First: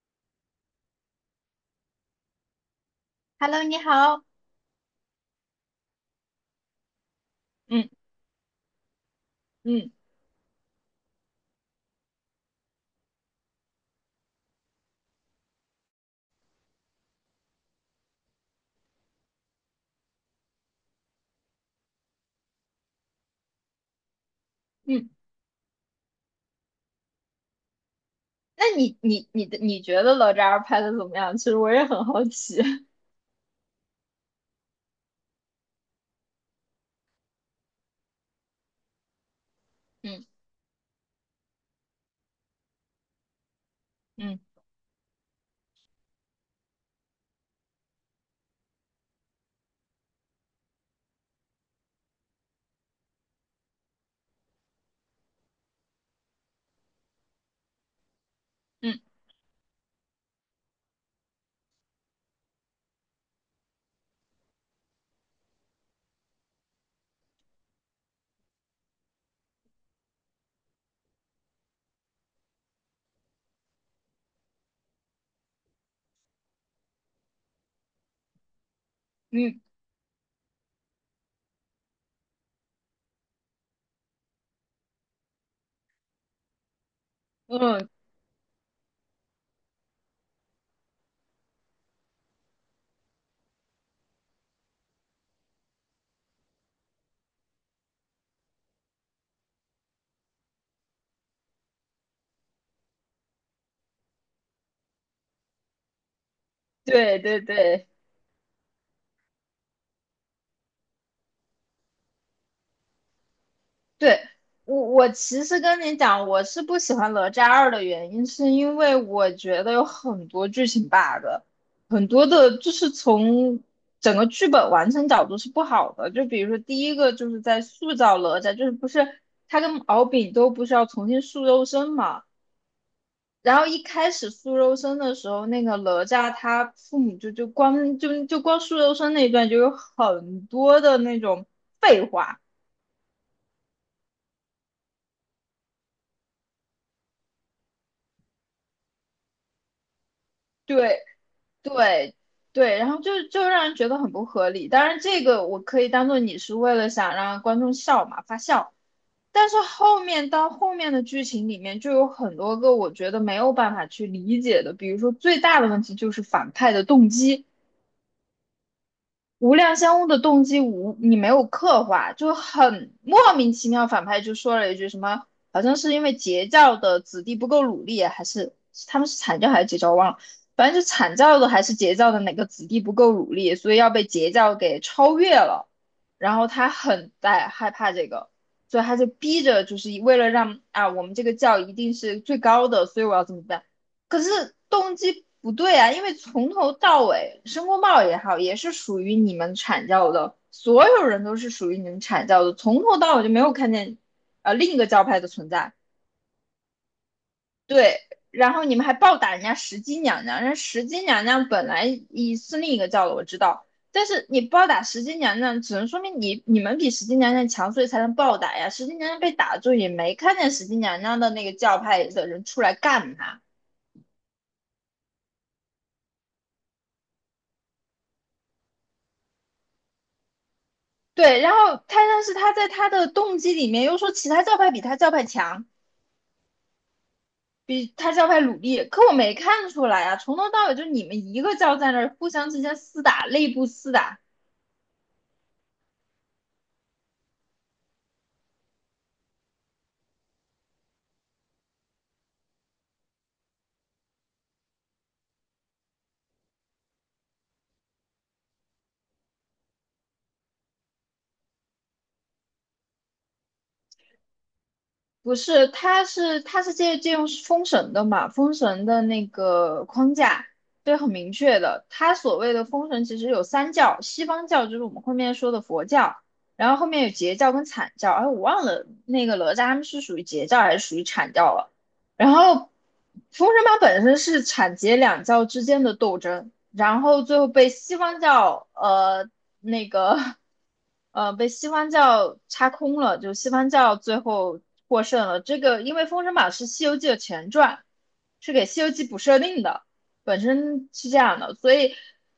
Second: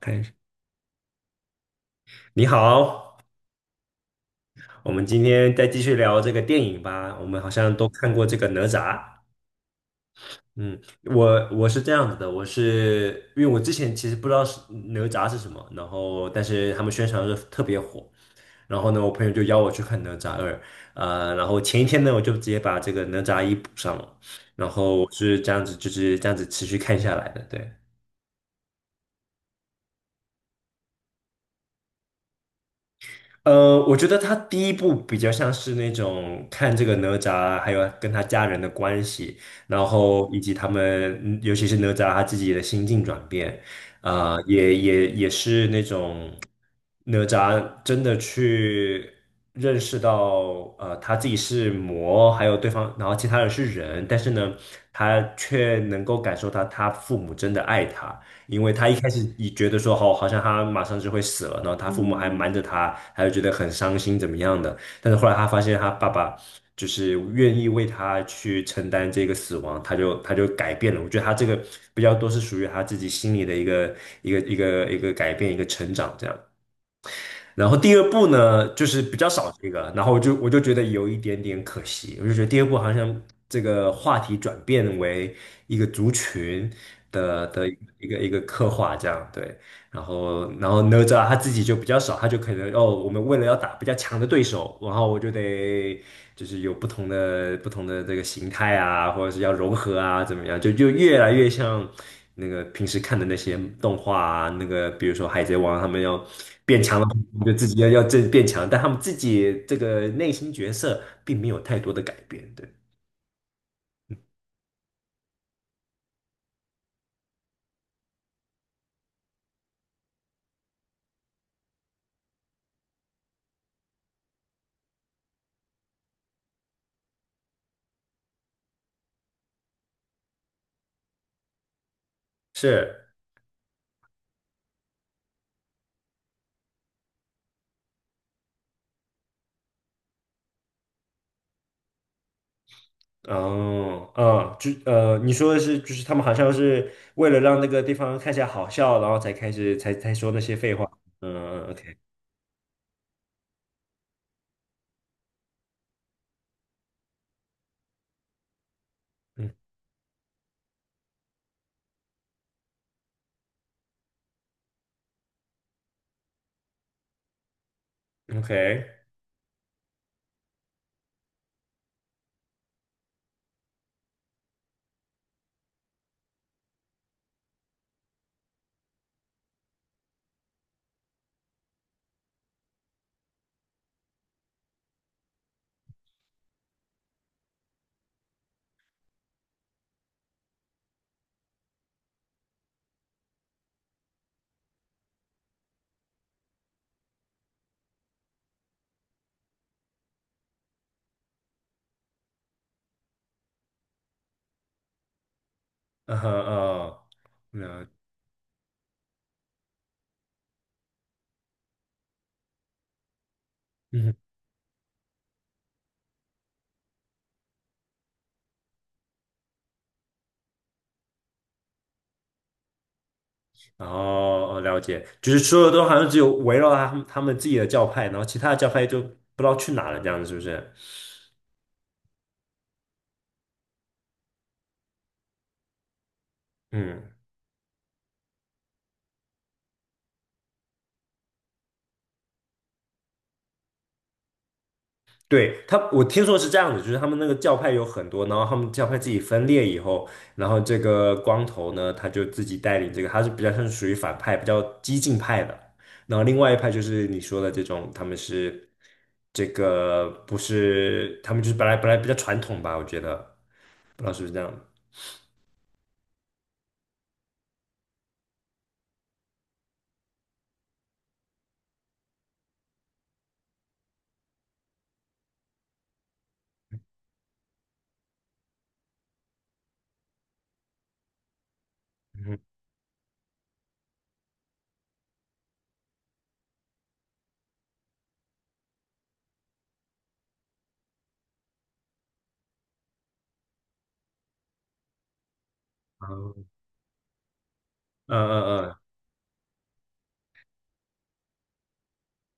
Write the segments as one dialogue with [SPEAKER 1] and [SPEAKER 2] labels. [SPEAKER 1] 看一下，你好，
[SPEAKER 2] Hello，你好。
[SPEAKER 1] 我们今天再继续聊这个电影吧。我们好像都
[SPEAKER 2] 嗯。
[SPEAKER 1] 看过这个哪吒。
[SPEAKER 2] 嗯
[SPEAKER 1] 嗯，我是这样子的，我是因为我之前其实不知道是哪吒是什么，然后但是他们宣传的时候特别火，然后呢，我朋友就邀我去看哪吒二。然后前一天呢，我就直接把这个哪吒一补上了，然后
[SPEAKER 2] 嗯，
[SPEAKER 1] 我是这样子，就是这样子持续看下来的，对。
[SPEAKER 2] 那你的觉得哪吒拍的怎么样？其实我也很好奇。
[SPEAKER 1] 我觉得他第一部比较像是那种看这个哪吒，还有跟他家人的关系，然
[SPEAKER 2] 嗯。
[SPEAKER 1] 后以及他们，尤其是哪吒他自己的心境转变，
[SPEAKER 2] 嗯
[SPEAKER 1] 也是那种哪吒真的去认识到，他自己是魔，还有对方，然后其他人是人，但是呢，他却能够感受到他父母真的爱他。因为他一
[SPEAKER 2] 嗯
[SPEAKER 1] 开始也觉得说，哦，好像他马上就会死了，然后他父母还瞒着他，还有觉得很伤心怎么样的。但是后来他发现他爸爸就是愿意为他去承担这个死亡，他就改变了。我觉得他这个比较多是属于他自己心里的一个改变，一个成长这样。然后第二部呢，就是比较少
[SPEAKER 2] 嗯
[SPEAKER 1] 这个，然后我就觉得有一点点可惜，我就觉得第二部好像这个话题转变为一个族群的
[SPEAKER 2] 嗯，
[SPEAKER 1] 一个刻画这样，对。然后哪吒他自己就比较少，他就可能哦，我们为了要打比较强的对手，然后我就得就是有不同的这个形态啊，或者是要融合啊，怎么样，就越来越像那个平时看的那些动画啊，那个比如说海贼王，他们要变强了，
[SPEAKER 2] 对对
[SPEAKER 1] 就自己要
[SPEAKER 2] 对
[SPEAKER 1] 要这变强，但他们自己这个内心角色并没有太多的改变，对，
[SPEAKER 2] 对。我其实跟你讲，我是不喜欢哪吒二的原因，是因为我觉得有很多剧情 bug，很多的就是从整个剧本完成角度是不好的。就比如说第一个就是在塑造哪吒，就是不是他跟敖丙都不是要重新塑肉身嘛？
[SPEAKER 1] 是。
[SPEAKER 2] 然后一开始苏柔生的时候，那个哪吒他父母就光苏柔生那一段就有很多的那种废话。
[SPEAKER 1] 哦，你说的是，就是他们好像是为了让那个地方看起来好笑，然后才开始才说那些废话。
[SPEAKER 2] 对
[SPEAKER 1] 嗯，OK,
[SPEAKER 2] 对对，然后就就让人觉得很不合理。当然，这个我可以当做你是为了想让观众笑嘛发笑，但
[SPEAKER 1] 嗯
[SPEAKER 2] 是后面到后面的剧情里面就有很多个我觉得没有办法去理解的，比如说最大的问题就是反派的动机。
[SPEAKER 1] ，OK,
[SPEAKER 2] 无量相翁的动机无你没有刻画，就很莫名其妙。反派就说了一句什么，好像是因为截教的子弟不够努力，还是他们是阐教还是截教，忘了。反正就阐教的还是截教的哪个子弟不够努力，所以要被截教给超越了。然后他很在害怕这个，所以他就逼着，就是为了让啊我们这个教一定是最高的，所以我要怎么办？可是动机不对啊，因为从头到尾，申公豹也好，也是属于你们阐教的，所有人都是属于你们阐教的，从头到尾就没有看见另一个教派的存在。
[SPEAKER 1] 嗯嗯，哦，了，
[SPEAKER 2] 对，然后你们还暴打人家石矶娘娘，人家石矶娘娘本来一是另一个教的，我知道，但
[SPEAKER 1] 嗯，
[SPEAKER 2] 是你暴打石矶娘娘，只能说明你们比石矶娘娘强，所以才能暴打呀。石矶娘娘被打住，也没看见石矶娘娘的那个教派的人出来干她。
[SPEAKER 1] 哦，哦了解，就是说的都好像只有围绕他们自己的教派，然后其他的教派就不知道去哪了，这样子是不是？
[SPEAKER 2] 对，然后他但是他在他的动机里面又说其他教派比他教派强，
[SPEAKER 1] 嗯。
[SPEAKER 2] 比他教派努力，可我没看出来啊，从头到尾就你们一个教在那儿互相之间厮打，内部厮打。
[SPEAKER 1] 对，他，我听说是这样子，就是他们那个教派有很多，然后他们教派自己分裂以后，然后这个光头呢，他就自己带领这个，他是比较像是属于反派，比较激进派的。然后另外一派就是你说的这种，他们是这个不是，他们就是本来比较传统吧，我觉得，不知道是不是这样。
[SPEAKER 2] 不是，它是借用封神的嘛，封神的那个框架，对，很明确的。它所谓的封神其实有三教，西方教就是我们后面说的佛教，然后后面有截教跟阐教，哎，我忘了那个哪吒他们是属于截教还是属于阐教了。然
[SPEAKER 1] 嗯
[SPEAKER 2] 后封神榜本身是阐截两教之间的斗争，然后最后被西方教那个被西方教插空了，就西方教最后获胜了。这个因为《封神
[SPEAKER 1] 嗯
[SPEAKER 2] 榜》是《西游记》的前传，
[SPEAKER 1] 嗯
[SPEAKER 2] 是给
[SPEAKER 1] 嗯
[SPEAKER 2] 《西游记》补设定的，本身是这样的，所以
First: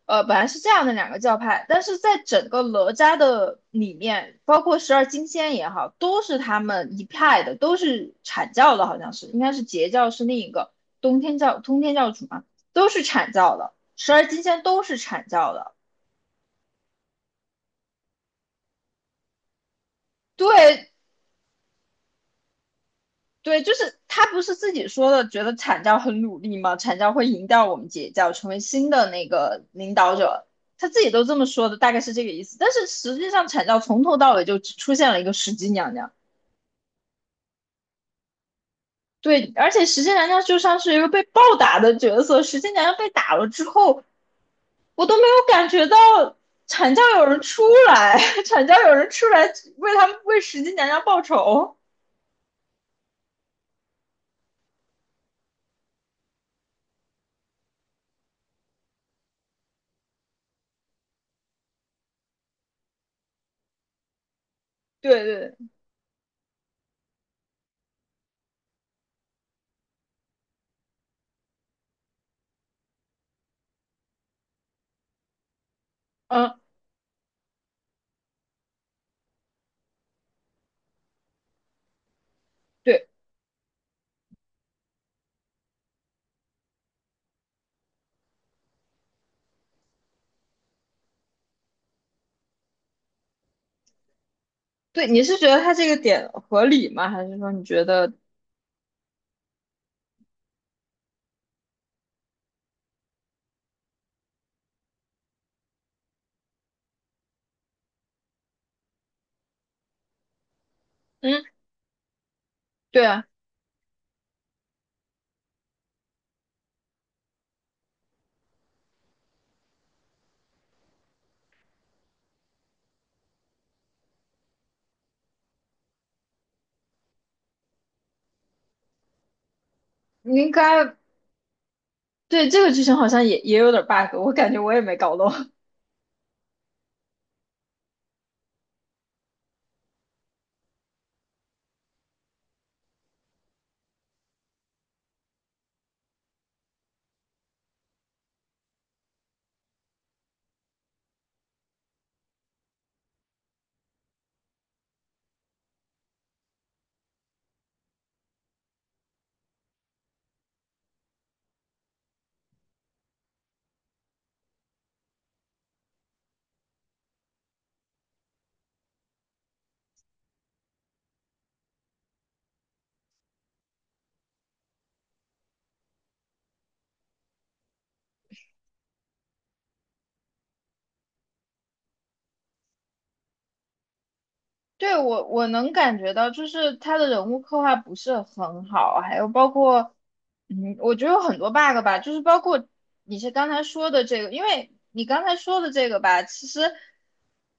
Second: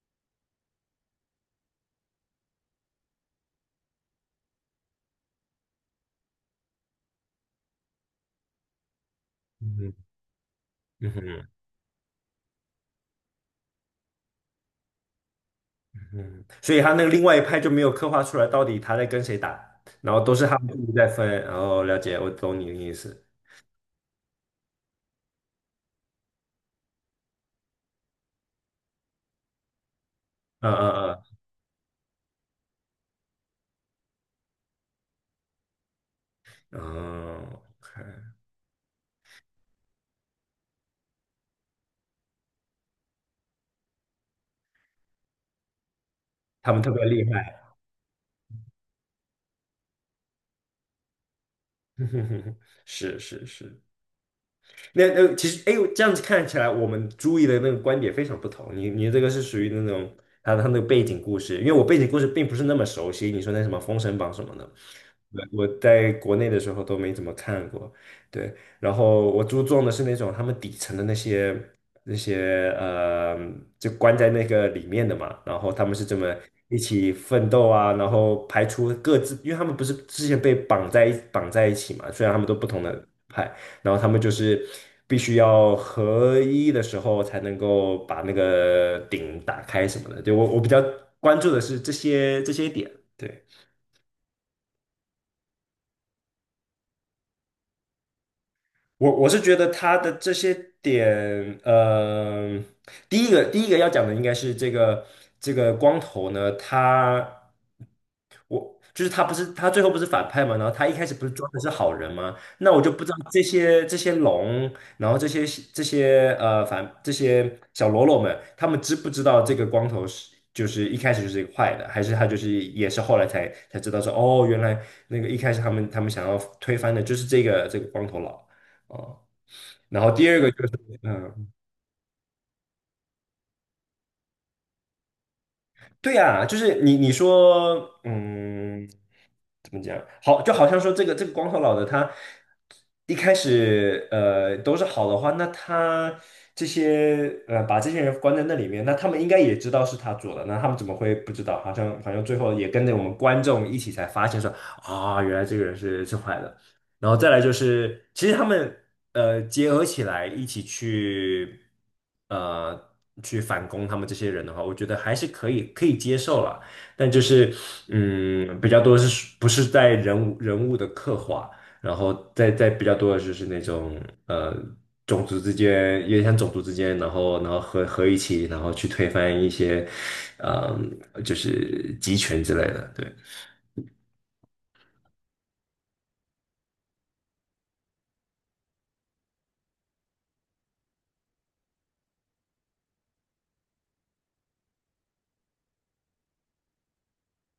[SPEAKER 2] 本来是这样的两个教派，但是在整个哪吒的里面，包括十二金仙也好，都是他们一派的，都是阐教的，好像是应该是截
[SPEAKER 1] 嗯
[SPEAKER 2] 教是另一个
[SPEAKER 1] 嗯嗯
[SPEAKER 2] 通天教主嘛，都是阐教的，十二金仙都是阐教的。
[SPEAKER 1] 嗯，所以他那个另外一派就没有刻画出来到底他在跟谁打，然后都是他们自
[SPEAKER 2] 对。
[SPEAKER 1] 己在分。然后了解，我懂你的意思。
[SPEAKER 2] 对，就是他不是自己说的，觉得阐教很努力吗？阐教会赢掉我们截教，成为新的那个领导者，
[SPEAKER 1] 嗯
[SPEAKER 2] 他自
[SPEAKER 1] 嗯
[SPEAKER 2] 己都这
[SPEAKER 1] 嗯
[SPEAKER 2] 么说的，大概是这个意思。但是实际上，阐教从头到尾就只出现了一个石矶娘娘，
[SPEAKER 1] 嗯，
[SPEAKER 2] 对，而且石矶娘娘就像是一个被暴打的角色，石矶娘娘被打了之后，我都没有感觉到
[SPEAKER 1] 他们特
[SPEAKER 2] 阐教
[SPEAKER 1] 别厉
[SPEAKER 2] 有人
[SPEAKER 1] 害，
[SPEAKER 2] 出来，阐教有人出来为他们为石矶娘娘报仇。
[SPEAKER 1] 是是是。那其实，哎，这样子看起来，我们注意的那个观点非常不同。你这个是属于那种他那个背景故事，因为我背景故事并不是那么熟悉。你说那什么《封神榜》什么的，
[SPEAKER 2] 对
[SPEAKER 1] 对
[SPEAKER 2] 对。
[SPEAKER 1] 我在国内的时候都没怎么看过，对。然后我注重的是那种他们底层的那些那些呃，就关在那个里面的嘛。然后他们是这么
[SPEAKER 2] 嗯。
[SPEAKER 1] 一起奋斗啊，然后排除各自，因为他们不是之前被绑在一起嘛，虽然他们都不同的
[SPEAKER 2] 对。
[SPEAKER 1] 派，然后他们就是必须要合一的时候才能够把那个顶打开什么的。对，我比较关注的是这些点，对。
[SPEAKER 2] 对，你是觉得他这个点合理吗？还是说你觉得，
[SPEAKER 1] 我是觉得他的这些点，第一个要讲的应该是这个光头呢，他我就是他不是他最后不是反派嘛，然后他一开始不是
[SPEAKER 2] 嗯，
[SPEAKER 1] 装的是好人吗？那我就不
[SPEAKER 2] 对
[SPEAKER 1] 知道
[SPEAKER 2] 啊，
[SPEAKER 1] 这些龙，然后这些这些小喽啰们，他们知不知道这个光头是就是一开始就是一个坏的，还是他就是也是后来才知道说哦，原来那个一开始他们想要推翻的就是这个光头佬。哦，然后第
[SPEAKER 2] 你
[SPEAKER 1] 二个
[SPEAKER 2] 应
[SPEAKER 1] 就
[SPEAKER 2] 该
[SPEAKER 1] 是，嗯，
[SPEAKER 2] 对这个剧情好像也也有点 bug，我感觉我也没搞懂。
[SPEAKER 1] 对呀，就是你说，嗯。怎么讲？好，就好像说这个光头佬的他一开始都是好的话，那他这些把这些人关在那里面，那他们应该也知道是他做的，那他们怎么会不知道？好像最后也跟着我们观众一起才发现说原来这个人是坏的。然后再来就是，其实他们结合起来一起去呃去反攻他们这些人的话，我觉得还是可以接受了。但就是比较多是属不是在人物的刻画，然后再比较多的就是那种呃种族之间，有点像种族之间，然后然后合一起，然后去推翻一些就是集权之类的，对。
[SPEAKER 2] 对，我能感觉到，就是他的人物刻画不是很好，还有包括，嗯，我觉得有很多 bug 吧，就是包括你是刚才说的这个，因为你刚才说的这个吧，其实，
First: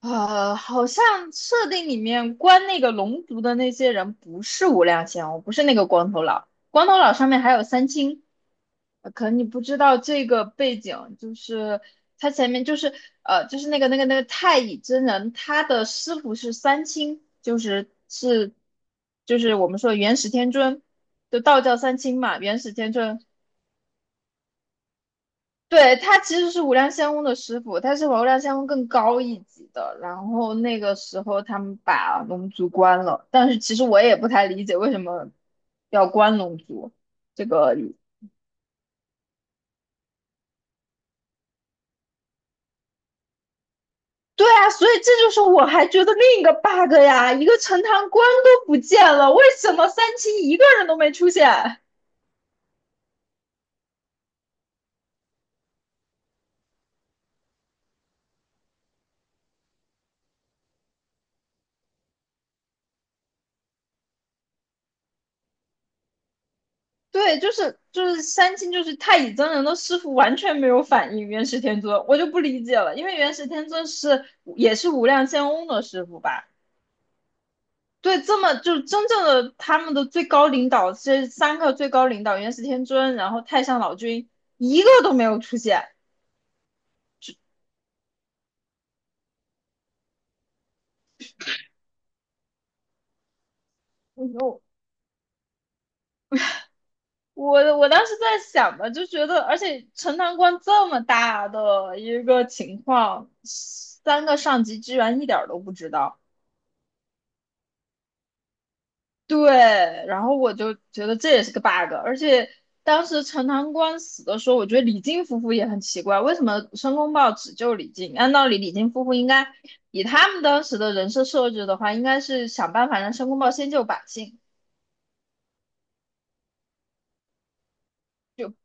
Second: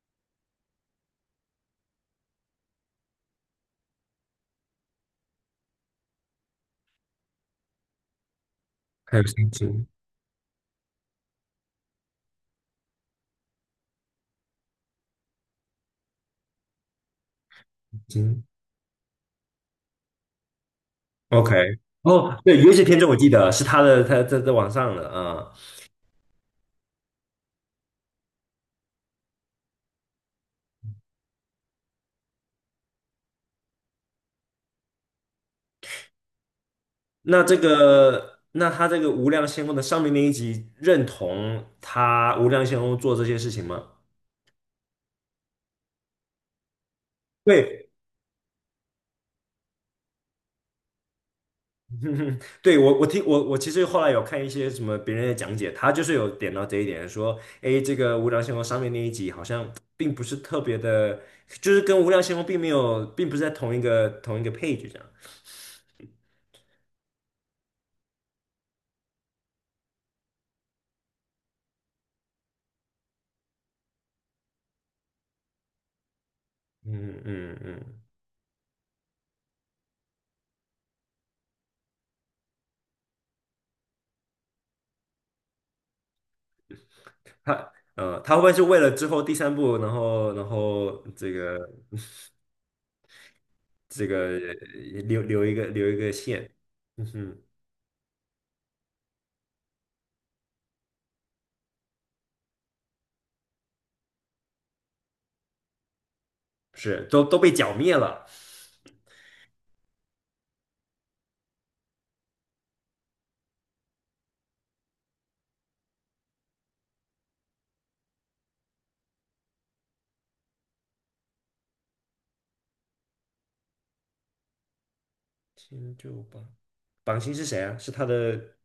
[SPEAKER 2] 好像设定里面关那个龙族的那些人不是无量仙翁，不是那个光头佬。光头佬上面还有三清，
[SPEAKER 1] 还有
[SPEAKER 2] 可能你
[SPEAKER 1] 星
[SPEAKER 2] 不知
[SPEAKER 1] 星
[SPEAKER 2] 道这个背景，就是他前面就是就是那个太乙真人，他的师傅是三清，
[SPEAKER 1] 星
[SPEAKER 2] 就是我们说的元始天尊，就
[SPEAKER 1] ，OK,
[SPEAKER 2] 道教三清
[SPEAKER 1] 哦，
[SPEAKER 2] 嘛，
[SPEAKER 1] 对，
[SPEAKER 2] 元始
[SPEAKER 1] 《原些
[SPEAKER 2] 天
[SPEAKER 1] 天尊》我
[SPEAKER 2] 尊。
[SPEAKER 1] 记得是他的，他在网上的
[SPEAKER 2] 对，他其实是无量仙翁的师傅，他是无量仙翁更高一级的。然后那个时候他们把龙族关了，但是其实我也不太理解为什么要关龙族。这个
[SPEAKER 1] 那他这个无量仙翁的上面那一集认同他无量仙翁做这些事情吗？
[SPEAKER 2] 对啊，所以这就是我还觉得另一个 bug 呀，一个陈
[SPEAKER 1] 对，
[SPEAKER 2] 塘关都不见了，为什么三清一个人都没出现？
[SPEAKER 1] 嗯对，我其实后来有看一些什么别人的讲解，他就是有点到这一点，说，哎，这个无量星空上面那一集好像并不是特别的，就是跟无量星空并没有，并不是在同一个 page 这样。
[SPEAKER 2] 对，就是三清就是太乙真人的师傅完全没有反应元始天尊，我就不理解了，因为元始天尊是也是无量仙翁的师傅吧？
[SPEAKER 1] 嗯嗯嗯，
[SPEAKER 2] 对，这么就是真正的他们的最高领导，这三个最高领导元始天尊，然后太上老君一个都没有出现。
[SPEAKER 1] 他会不会是为了之后第三部，然后这个
[SPEAKER 2] 我
[SPEAKER 1] 留一个线？嗯哼，
[SPEAKER 2] 我当时在想嘛，就觉得，而且陈塘关这么大的一个情况，三个上级居然一点儿都不知道。
[SPEAKER 1] 是都被剿灭了。
[SPEAKER 2] 对，然后我就觉得这也是个 bug，而且当时陈塘关死的时候，我觉得李靖夫妇也很奇怪，为什么申公豹只救李靖？按道理李靖夫妇应该以他们当时的人设设置的话，应该是想办法让申公豹先救百姓，
[SPEAKER 1] 天就榜星是谁啊？是他的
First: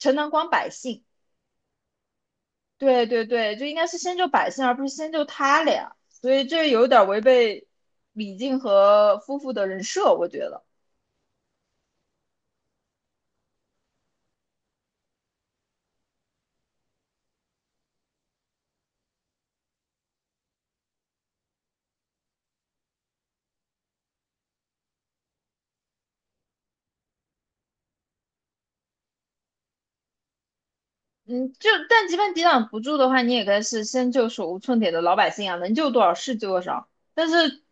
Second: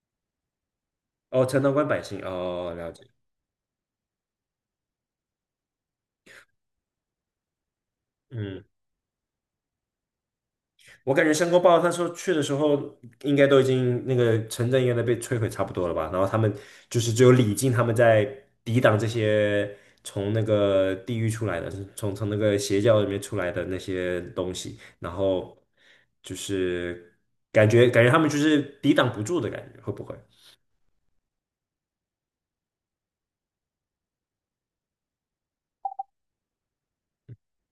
[SPEAKER 2] 陈塘关百姓。
[SPEAKER 1] 哦，陈道官百姓哦，了解。
[SPEAKER 2] 对对对，就应该是先救百姓，而不是先救他俩，所以这有点违背李靖
[SPEAKER 1] 嗯，
[SPEAKER 2] 和夫妇的人设，我觉得。
[SPEAKER 1] 我感觉申公豹他说去的时候，应该都已经那个城镇应该都被摧毁差不多了吧？然后他们就是只有李靖他们在抵挡这些从那个地狱出来的，是从那个邪教里面出来的那些东西，然后就是感觉他们就是抵挡不住的感觉，会不会？
[SPEAKER 2] 嗯，就但即便抵挡不住的话，你也该是先救手无寸铁的老百姓啊，能救多少是救多少。但是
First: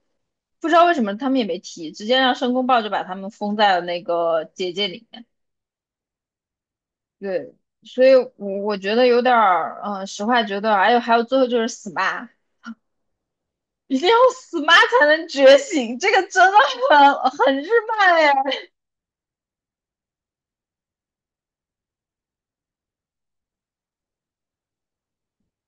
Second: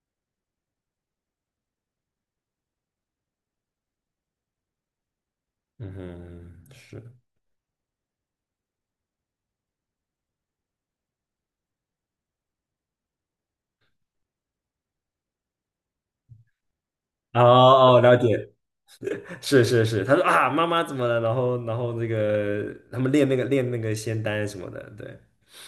[SPEAKER 2] 不知道为什么他们也没提，直接让申公豹就把他们封在了那个结界里面。
[SPEAKER 1] 嗯哼，是。
[SPEAKER 2] 对，所以我觉得有点儿，嗯，实话觉得，哎呦，还有最后就是死妈，一定要死妈才能觉醒，这个真的很
[SPEAKER 1] 哦
[SPEAKER 2] 很日
[SPEAKER 1] 哦，了
[SPEAKER 2] 漫呀。
[SPEAKER 1] 解，是是是，他说啊，妈妈怎么了？然后那个他们练那个仙丹什么的，对。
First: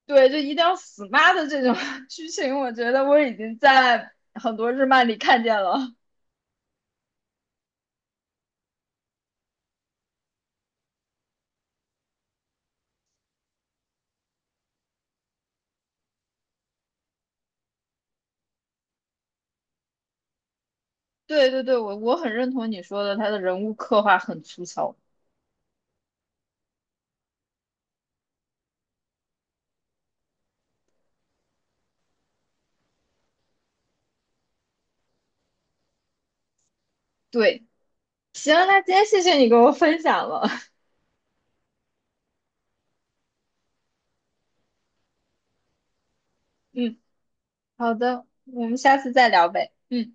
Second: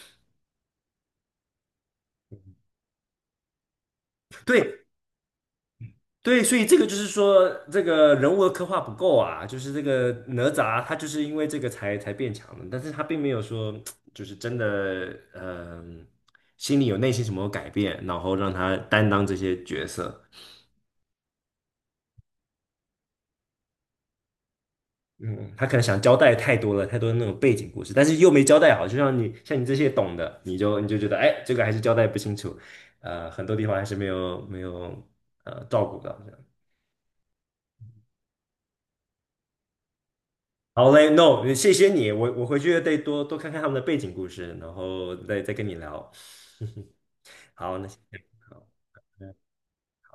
[SPEAKER 2] 对，就一定要死妈的这种 剧情，我觉得我已经在很多
[SPEAKER 1] 对，
[SPEAKER 2] 日漫里看见了。
[SPEAKER 1] 对，所以这个就是说，这个人物的刻画不够啊，就是这个哪吒他就是因为这个才变强的，但是他并没有说就是真的，心里有内心什么改变，然后让他担当这些角色。
[SPEAKER 2] 对对对，我很认同你说的，他的人物刻画很粗糙。
[SPEAKER 1] 嗯，他可能想交代太多了，太多的那种背景故事，但是又没交代好，就像你这些懂的，你就觉得，哎，这个还是交代不清楚，很多地方还是没有照顾到，这样。
[SPEAKER 2] 对，行，那今天谢谢你给我分享了。
[SPEAKER 1] 好嘞，No,谢谢你，我回去得多多看看他们的背景故事，然后再跟你聊。
[SPEAKER 2] 嗯，
[SPEAKER 1] 好，那
[SPEAKER 2] 好
[SPEAKER 1] 先这样
[SPEAKER 2] 的，
[SPEAKER 1] 好。
[SPEAKER 2] 我们下
[SPEAKER 1] 好
[SPEAKER 2] 次再聊呗。嗯。